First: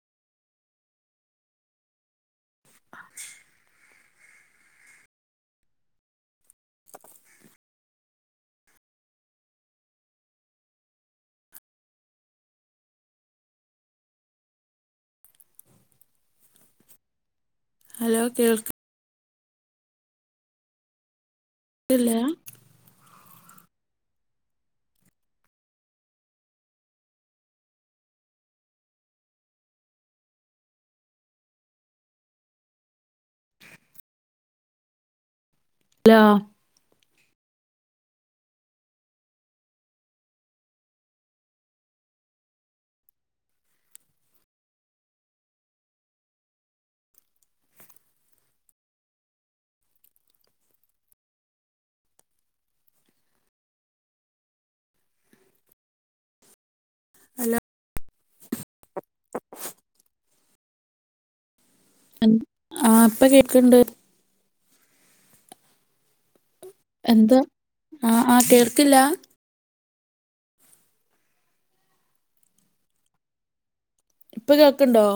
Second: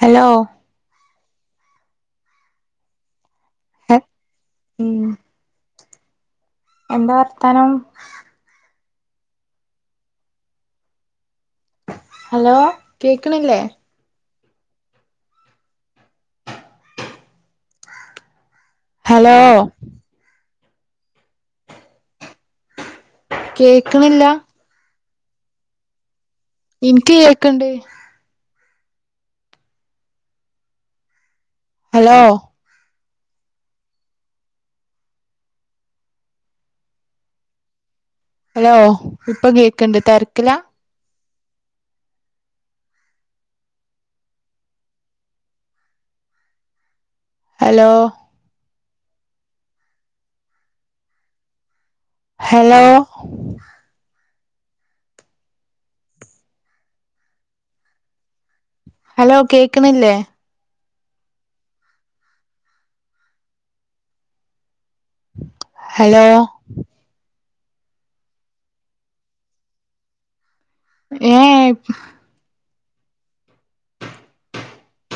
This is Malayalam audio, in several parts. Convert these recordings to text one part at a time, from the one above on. ഹലോ ഉം എന്താ വർത്താനം ഹലോ കേക്കണില്ലേ ഹലോ കേൾക്ക ഹലോ ക്ക്ഇല്ല കേക്കണില്ല ഇനിക്ക് കേക്കണ്ട് ഹലോ ഹലോ ഹലോ ഇപ്പൊ കേക്കണ്ട് തെരക്കിലാ ഹലോ ഹലോ ഹലോ ഹലോ കേക്കണില്ലേ ആ ഇപ്പൊ കേക്ക്ണ്ട് ഹലോ എന്ത ആ ആ കോൾക്കില്ല ഏ ഏ ഇപ്പൊ കേക്കണ്ടോ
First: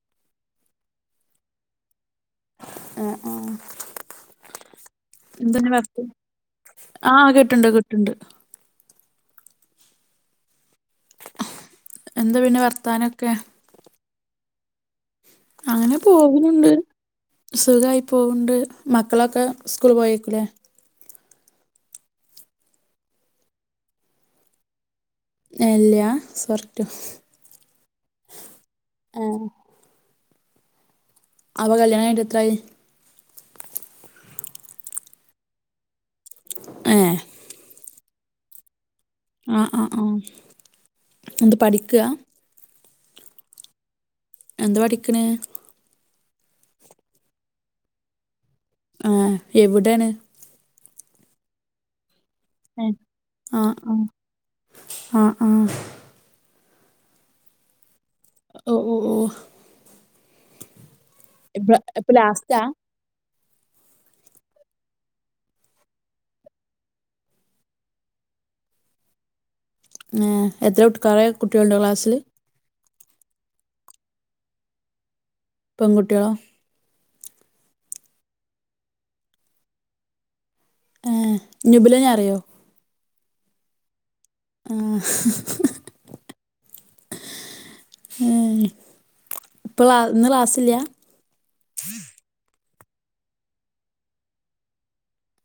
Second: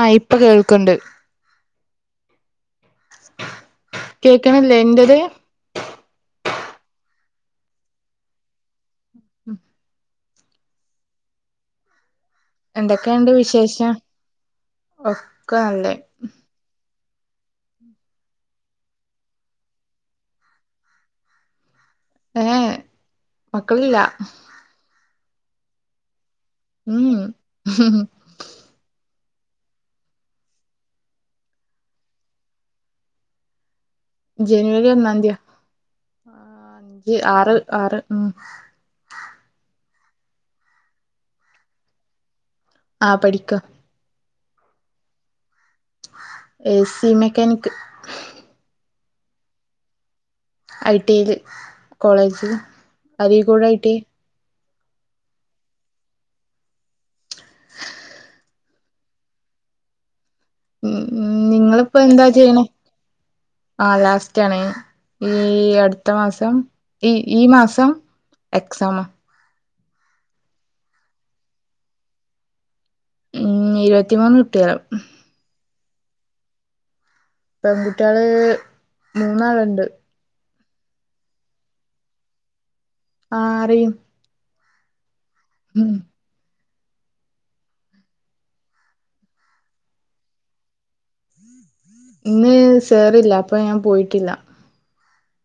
ആ ഇപ്പൊ കേൾക്കണ്ട് ആ ആ കേക്കണല്ലേ ഇന്റത് എന്താണ് വർത്ത ആ കിട്ടുണ്ട് കിട്ടുണ്ട് ഉം എന്താ പിന്നെ എന്തൊക്കെയുണ്ട് വർത്താനൊക്കെ വിശേഷം ഒക്കെ നല്ലത് സുഖമായി പോവൊണ്ട് മക്കളൊക്കെ സ്കൂള് പോയേയ്ക്കൂലേ ഏഹ് മക്കളില്ല ഏഹ് ഇല്ലാ ഉം ഉം ഹ് ഹ് ഹും ആ അപ്പം കല്ലിയാണം കഴിങ്ങിട്ട് എന്ത്രയായി ജനുവരി ഒന്നാംതിയ ആ ഏ എ ആറ് ആറ് ഉം ആഹ് ആഹ് ആഹ് എന്താ പഠിക്കാ ആഹ് പഠിക്ക എന്താ പഠിക്ക്ണെ ഏ സി മെക്കാനിക്ക് ആഹ് എവിടാണ് ഐ ടി എ യിൽ കോളേജിൽ അരീക്കോട് ഐ ടി എ ആഹ് ആഹ് ഒ ഓ ഓഹ് ഉം ഉം നിങ്ങളിപ്പോ ഇപ്പൊ എന്താ ലാസ്റ്റാ ചെയ്യണേ ആ ലാസ്റ്റ് ആണ് ഈ അടുത്ത മാസം ഈ ഈ മാസം എക്സാമാ ഏഹ് എത്ര വിട്ട്ക്കാറായ കുട്ടികളുണ്ടോ ക്ലാസില് ഉം ഇരുപത്തിമൂന്ന് കുട്ടിയാൾ പെങ്കുട്ടിയോളോ പെൺകുട്ടികള് മൂന്നാളുണ്ട് ഏഹ് ഞുബിലനെ അറിയോ ആഹ് അറിയും ആഹ് ഹ് ഹ് ഉം ഏഹ് ഇപ്പളാ ഇന്ന് ക്ലാസില്ല ഇന്ന് സേറില്ല അപ്പൊ ഞാൻ പോയിട്ടില്ല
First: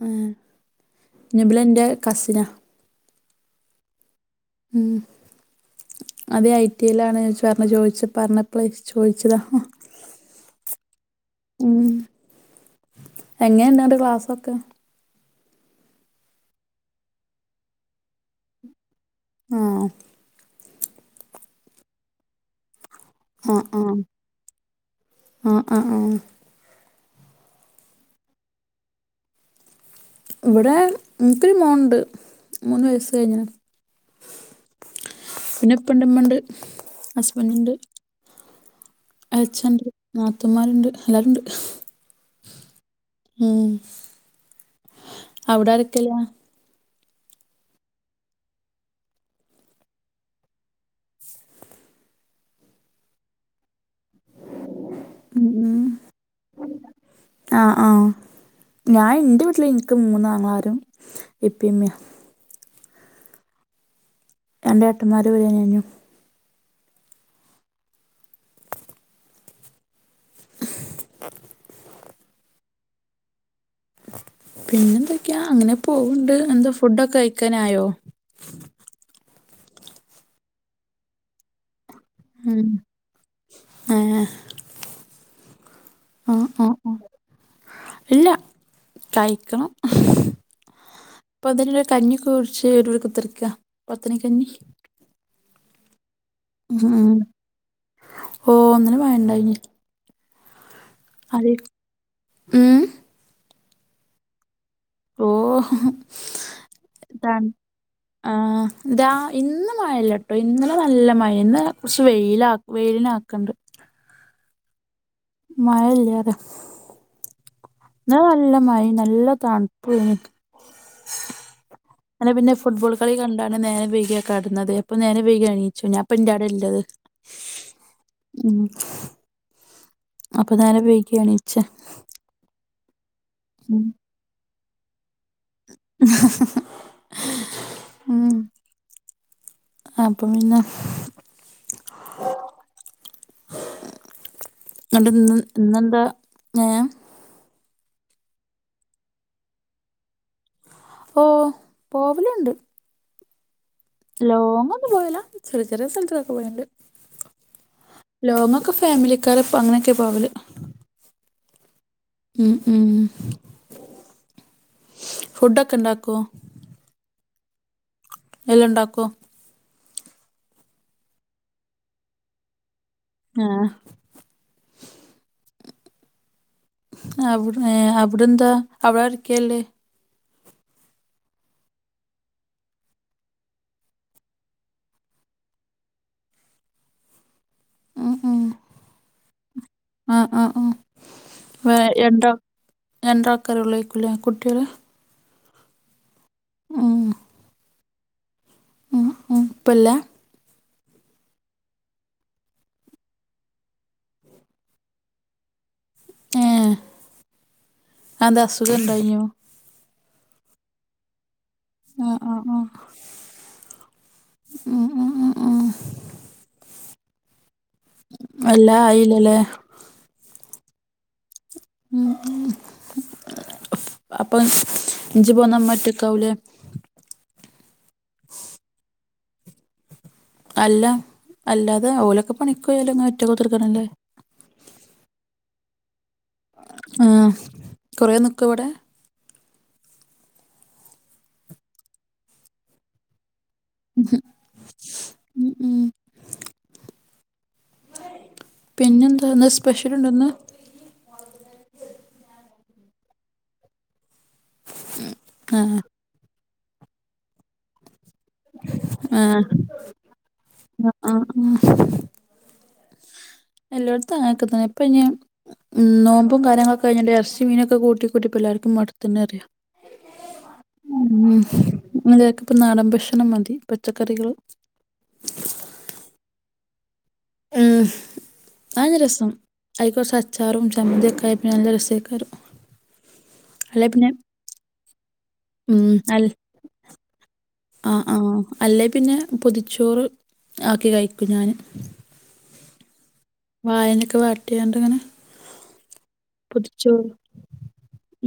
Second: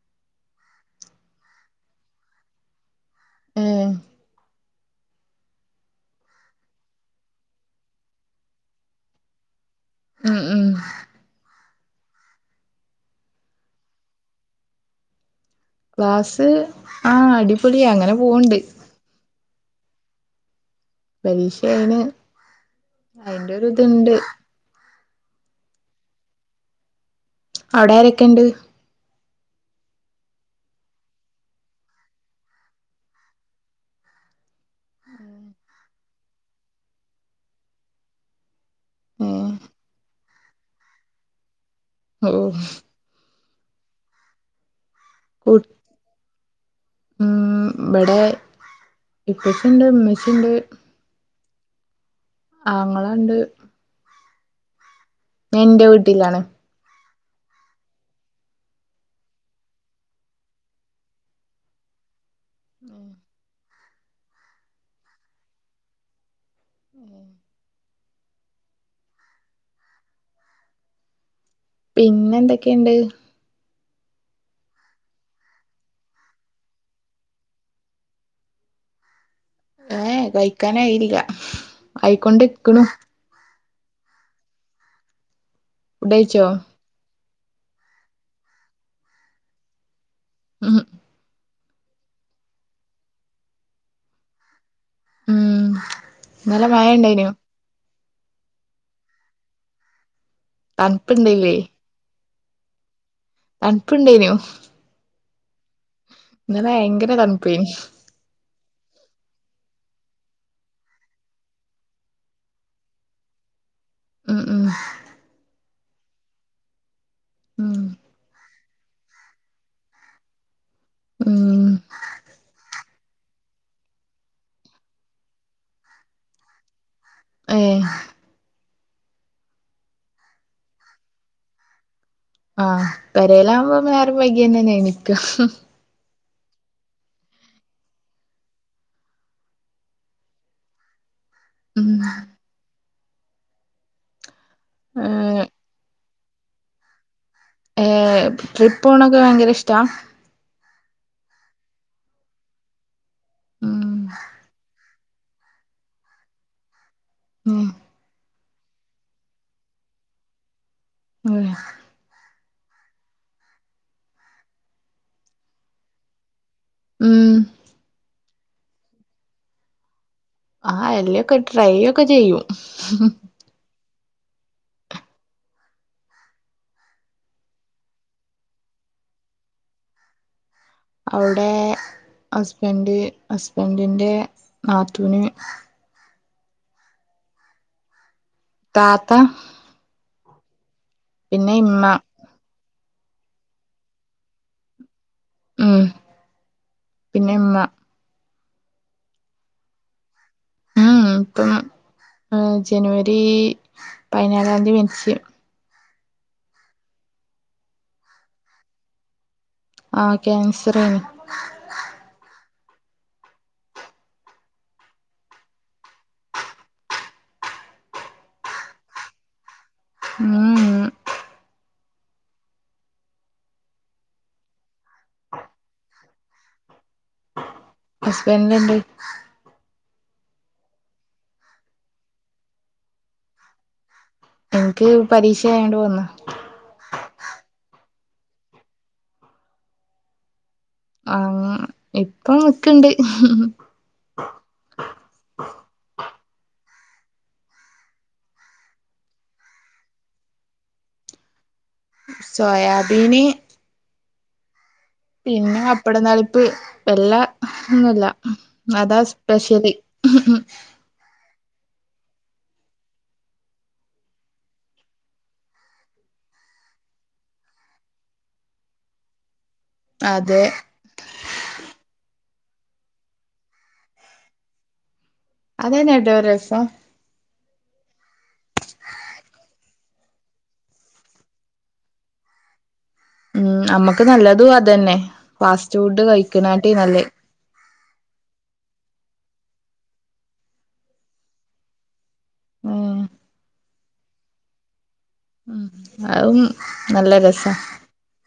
ഏഹ് നുബ് ല ന്റെ കസിനാ ഏഹ് ഉം അതെ ഐ ടി എ യിലാണ് ജ് പറഞ്ഞ ചോദിച്ച് പറഞ്ഞപ്പളെ ചോദിച്ചതാ ഉം ഉം ഉം എങ്ങനെ ഇണ്ട് അന്റെ ക്ലാസ്സൊക്കെ ക്ലാസ്സ് ആഹ് അടിപൊളിയാ അങ്ങനെ പോവ് ണ്ട് ആഹ് പരീക്ഷ ആയിന് ആഹ് അയിന്റൊരു ആഹ് ഇതുണ്ട് ആഹ് ആഹ് ആഹ് അവിടെ ആരൊക്കെ ഇണ്ട് ഇവിടെ ഇൻക്കൊരു മോനുണ്ട് മൂന്ന് വയസ്സ് കഴിഞ്ഞ്നു പിന്നെ ഇപ്പണ്ട് ഇമ്മണ്ട് ഹസ്ബന്റ് ഉണ്ട് ഏ എളച്ഛനുണ്ട് നാത്തൂൻമാരുണ്ട് എല്ലാരുണ്ട് ഓ ഉം കു അവിടെ ആരൊക്കെയില്ലേ ഉം ഇവിടെ ഇപ്പച്ചിണ്ട് ഇമ്മച്ചിണ്ട് ആങ്ങളണ്ട് ഉം ഞാൻ ഉം എന്റെ വീട്ടിലാണ് ആഹ് ആഹ് ഞാൻ എന്റെ വീട്ടില് എനിക്ക് മൂന്നാങ്ങളാരും ഇപ്പയും ഉമ്മയും ഉം രണ്ട് ഏട്ടമ്മാര് വര [unintelligible] ഉം പിന്നെ എന്തൊക്കെയുണ്ട് പിന്നെന്തൊക്കെയാ അങ്ങനെ പോവണ്ട് എന്താ ഫുഡൊക്കെ കഴിക്കാനായോ ഏ ഏഹ് കഴിക്കാനായില്ല ആയിക്കൊണ്ടിരിക്ക്ണു ഏ ഫുഡ് ആ കഴിച്ചോ ആ ആ ഇല്ല കഴിക്കണം ഉം പൊതല്ല കഞ്ഞി ക്കെ കുടിച്ച് [unintelligible] പത്തനിക്കഞ്ഞി ഉം നല്ല മഴ ഇണ്ടായിനോ ഓ ഒന്നിനും മഴ ണ്ടായിനിം തണുപ്പ്ണ്ടല്ലേ ഉം തണപ്പ ഇണ്ടേനോ? ഓ ഭയങ്കര ഇതണ് തണുപ്പേനു ആ ഇതാ ഇന്നും മയല്ലോട്ടോ ട്ടോ ഇന്നലെ നല്ല മഴേനിം ഇന്ന് കുറച്ച് വെയില വെയിലിനാക്കണ്ട് ഉം ഉം മഴല്ല അത ഉം ഇന്നലെ നല്ല മഴ നല്ല കാ ഉം അനെ പിന്നെ ഫുട്ബോൾ കളി കാണ കാരണം നേരെ വൈകിയ കടന്നത് അപ്പൊ നേരം വൈക എണീച്ചു ഞാപ്പം എന്റെടെ ഇള്ളത് ഏ ഉം അപ്പ ഞാന് വൈകിയ എണീച്ചെ ആ പെരയിലാകുമ്പോ ഉം നേരം വൈകെന്നെ എണീക്ക ഉം അപ്പം പിന്നെ ഉം ഏ ഇന്നിട്ട് ഇന്ന് ഇന്നെന്താ ഏ ഏ ട്രിപ്പ് പോണൊക്കെ ഭയങ്കര ഇഷ്ടാ ഓ പോവലുണ്ട് ഉം ലോങ് ഒന്നും പോയല ചെറിയ ചെറിയ സ്ഥലത്തൊക്കെ പോയണ്ട് ഉം ലോങ്ങൊക്കെ ഫാമിലിക്കാരൊപ്പൊ അങ്ങനെയൊക്കെ പോാവല് ഉം ഉം ഉം ഫുഡൊക്കെ ഇണ്ടാക്കുവൊ ഉം എല്ലാം ഇണ്ടാക്കോ? ആ എല്ലൊക്കെ ട്രൈ ഒക്കെ ചെയ്യും ആ അവിട് ഏ അവിടെന്താ അവിടരൊക്കെല്ലേ അവിടെ ഹസ്ബൻഡ് ഹസ്ബൻഡിന്റെ നാത്തൂന് താത്ത ആ ആ ആ പിന്നെ വേ ഇമ്മ എന്ത രണ്ടാൾക്കാര് ഒള്ളോയ്ക്കൂലെ കുട്ടിയള് ഉം പിന്നെ മ്മ ഉം ഉം ഇപ്പല്ല ഊം ഉം ഉപ്പൊന്നും ആ ജനുവരി പതിനാലാം തീയതി മരിച്ച് ഏ അന്താ അസുഖണ്ടായിനോ ആ കാൻസറയ്നിം ആ ആ ആ ഊ ഊ ഉം എല്ലാ ആയില്ലലേ ഊ ഉം ഉം ഉം അപ്പൊ ഇജ്ജ് പോന്ന മ്മറ്റക്കാവൂലേ? അസ്ബന്റ്ന് എന്താ ജോലി അല്ല അല്ലാതെ ഓലൊക്കെ പണിക്കൊയാൽ ങ്ങനെ ഒറ്റ കുത്തിർക്കണല്ലേ എനിക്ക് പരീക്ഷ ആയോണ്ട് പോന്ന് ആഹ കൊറേ നിക്കോ വടെ ആ ഇപ്പം നിക്ക്‌ ണ്ട് ഉ ഉം ഉം പിന്നെന്താന്ന് സ്പെശലുണ്ടോന്ന് സോയാബീന് പിന്നെ ആഹ് പപ്പടം തളിപ്പ് എല്ലാ ഒന്നുല്ല അതാ ആഹ് സ്പെഷ്യല് ആഹ് ആഹ് എല്ലായിടത്തും ആങ്ങനൊക്കെതന്നെ ഇപ്പൊ ഞ്ഞി നോമ്പും കാര്യങ്ങളൊക്കെ കയിഞ്ഞാണ്ട് ഇറച്ചി മീനൊക്കെ കൂട്ടി കൂട്ടി ല്ലർക്കും മടുത്ത്ണറിയ അതെ മ് പ്പല്ലാർക്കും ഇപ്പൊ നാടൻ ഭക്ഷണം മതി പച്ചക്കറികൾ അതന്നെ ട്ടോ രസം ഉ അന്നെ രസം ഐകോർച്ചചാറുംം സംബന്ധി കൈബിനാന ര സേഖർ ഉം അമ്മക്ക് നല്ലതും അതന്നെ ഫാസ്റ്റ് ഫുഡ് കഴിക്കണാട്ടെ നല്ലേ ആ ആഹ അല്ലേ പിന്നെ പൊതിച്ചോറ് ആക്കി കഴിക്കും ഞാാന് ആഹ വായലെക്കെ വാട്ടിയണ്ടാണ് ഉം അതും പൊതിച്ചോറ് നല്ല രസാ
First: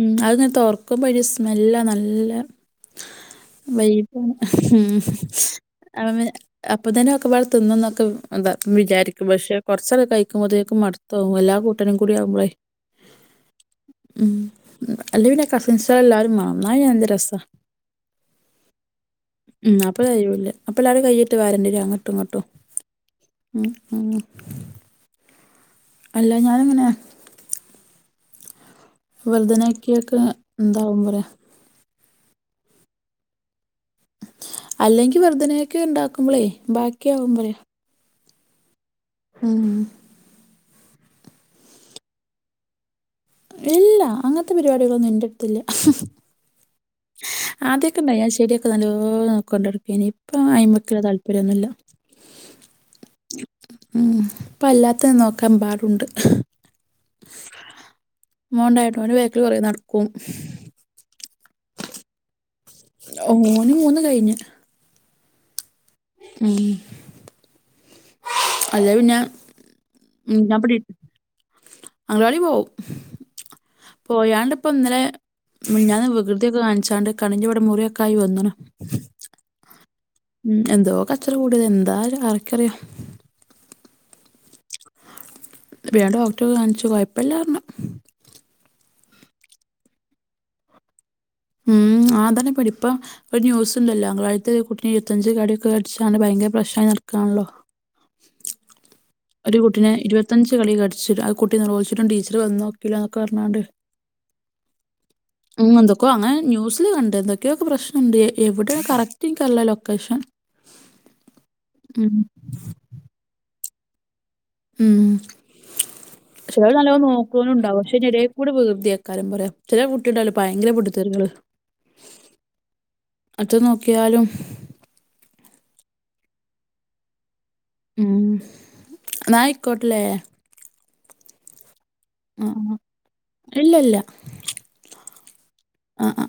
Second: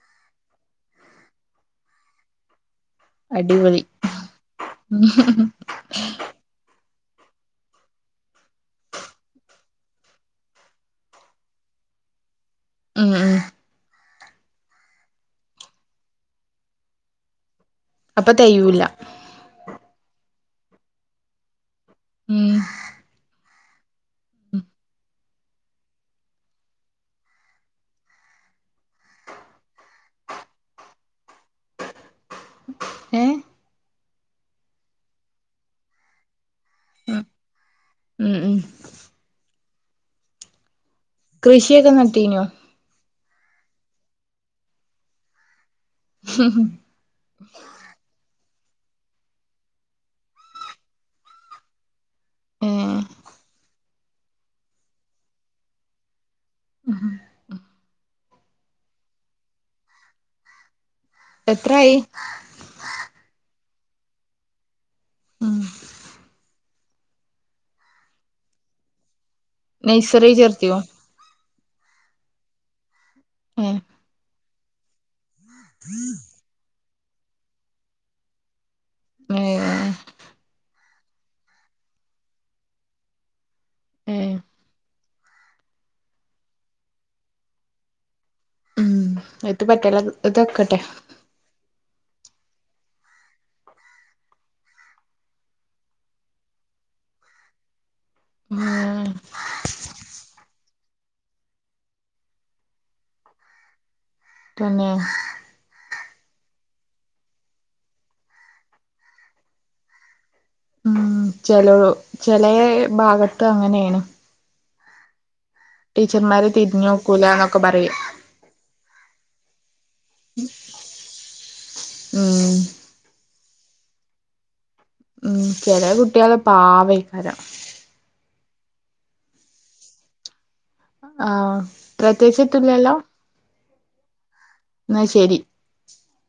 ഉം അത്ങ്ങനെ തൊർക്കുമ്പോ അയ്‌ന്റെ സ്മെല്ലാ നല്ലെ അടിപൊളി വൈബ് ആണ് ഉം പ്പ തന്നെയൊക്കെപാടെ തിന്നൊക്കൊ വിചാരിക്കും പക്ഷേ കുറച്ചക്ക കഴിക്കുമ്പോഴത്തേക്ക മടുത്തോവും എല്ലാ കൂട്ടനുംകൂടെ കൂടി ആവുമ്പളേയ് ഉം ഉം ഉം അല്ലെ പിന്നെ കസിൻസൊക്കെ എല്ലാരും മാണം ന്നാ പിന്നെ രസാ അപ്പൊ തെയൂല ഉം അപ്പാളോയ് വുണ്ട് അപ്പള്ളത് കൈഞ്ഞിട്ട് വേറെന്തെലും അങ്ങട്ടുംങ്ങോട്ടും ഉം ഉം ഹ്മ്മ് അല്ല ഞാാനിങ്ങനെ വർധനക്കിയൊക്കെ എന്താവും പറയാ ഏ അല്ലെങ്കില് വര്ധനയൊക്കെ ഉണ്ടാക്കുമ്പളേ ബാക്കിയാവുമ്പളേയ് മം ഉം ആഹ കൃഷിയൊക്കെ നട്ടീനോ ഇല്ല അങ്ങനത്തെ പരിപാടികളൊന്നും എന്റെറട്ത്തില്ല ഹ് ഉം ഹ് ആദ്യമൊക്കെ ഇണ്ടായി ഞാൻ ചെടിയൊക്കെ നല്ലോ നോക്കണ്ടണ്ട്ക്കയ്നി ഇപ്പ അയ്മയ്ക്ക്‌ള്ള താല്പര്യന്നുല്ല [unintelligible] ഉ ഇപ്പ അല്ലാത്ത നോക്കാനമ്പാടുണ്ട് ടുണ്ട് മോൻണ്ടായിട്ടോ ഓന്റെ ബേക്കല് കുറ നടക്കും എത്രായി ഓന് മൂന്ന് കഴിഞ് ആഹ അ അത് പിന്നെ നൈസറി ചേർത്തിയോ അഗലവാടി പോകും ഏ പോയാണ്ട് ഇപ്പം ഇന്നലെ ഞാൻ വികൃതിയൊക്കെ കാണിച്ചാണ്ട് കണിന്റെ ഇവിടെ മുറിയൊക്കെ ആയി വന്ണ് ഏ ഉം എന്തോ കച്ചറ കൂടിയത് എന്താ ആർക്കറിയാം ഉം വേണ്ട ഡോക്ടർ കാണിച്ചു കുഴപല്ലാ പറഞ്ഞു ഉം എത്തും പറ്റാതെ നിക്കട്ടെ ഉം ആതാണ് ഇടി ഇപ്പൊ ഒരു ന്യൂസ് ഉണ്ടല്ലോം അഗം വാടിത്തെ കുട്ടി നെ ഇരുത്തഞ്ച് കടിയൊക്കെ കടിച്ചാണ് ഭയങ്കര പ്രശ്നം അയ്ന് നടക്കാണല്ലേ ഉം ഒരു കുട്ടിനെ ഇരുപത്തഞ്ച് കടി കടിച്ചിട്ട് ആ കുട്ടിനെലോളിച്ചിട്ടും ടീച്ചർ വന്നു നോക്കില്ലോ എന്നൊക്കെ പറഞ്ഞാണ്ട് പിന്നെ എന്തൊക്കോ അങ്ങനെ ന്യൂസില് കണ്ടണ്ട് എന്തൊക്കെയോ ഒക്കെ പ്രശ്നം ഉണ്ട് എവിടെയ കറക്റ്റ് എനിക്കല്ല ലൊക്കേഷൻ ഉം ചെല ഉം ചെല ഭാഗത്ത് അങ്ങനെയാണ് ഉം ചില തിരിഞ്ഞു നല്ലോ നോക്കുണ് നോക്കൂലാന്നൊക്കെ ഉണ്ടാവും പക്ഷെ പറയും അയിന്റെ എടക്കൂടെ വീകൃതിയേക്കാരം പറയാം ചില കുട്ടിടല്ലോ ഭയങ്കര പെട്ടിതെറികള് ഉം അറ്റ നോക്കാ യാലും ചെല കുട്ടിയാള് പാവേക്കാരം ഉം ന്നായിക്കോട്ടല്ലേ ആ പ്രത്യേകിച്ച് എത്തും ആ ഇല്ല ഇല്ല ഇല്ലല്ലേഎന്ന ശരി ആ ആ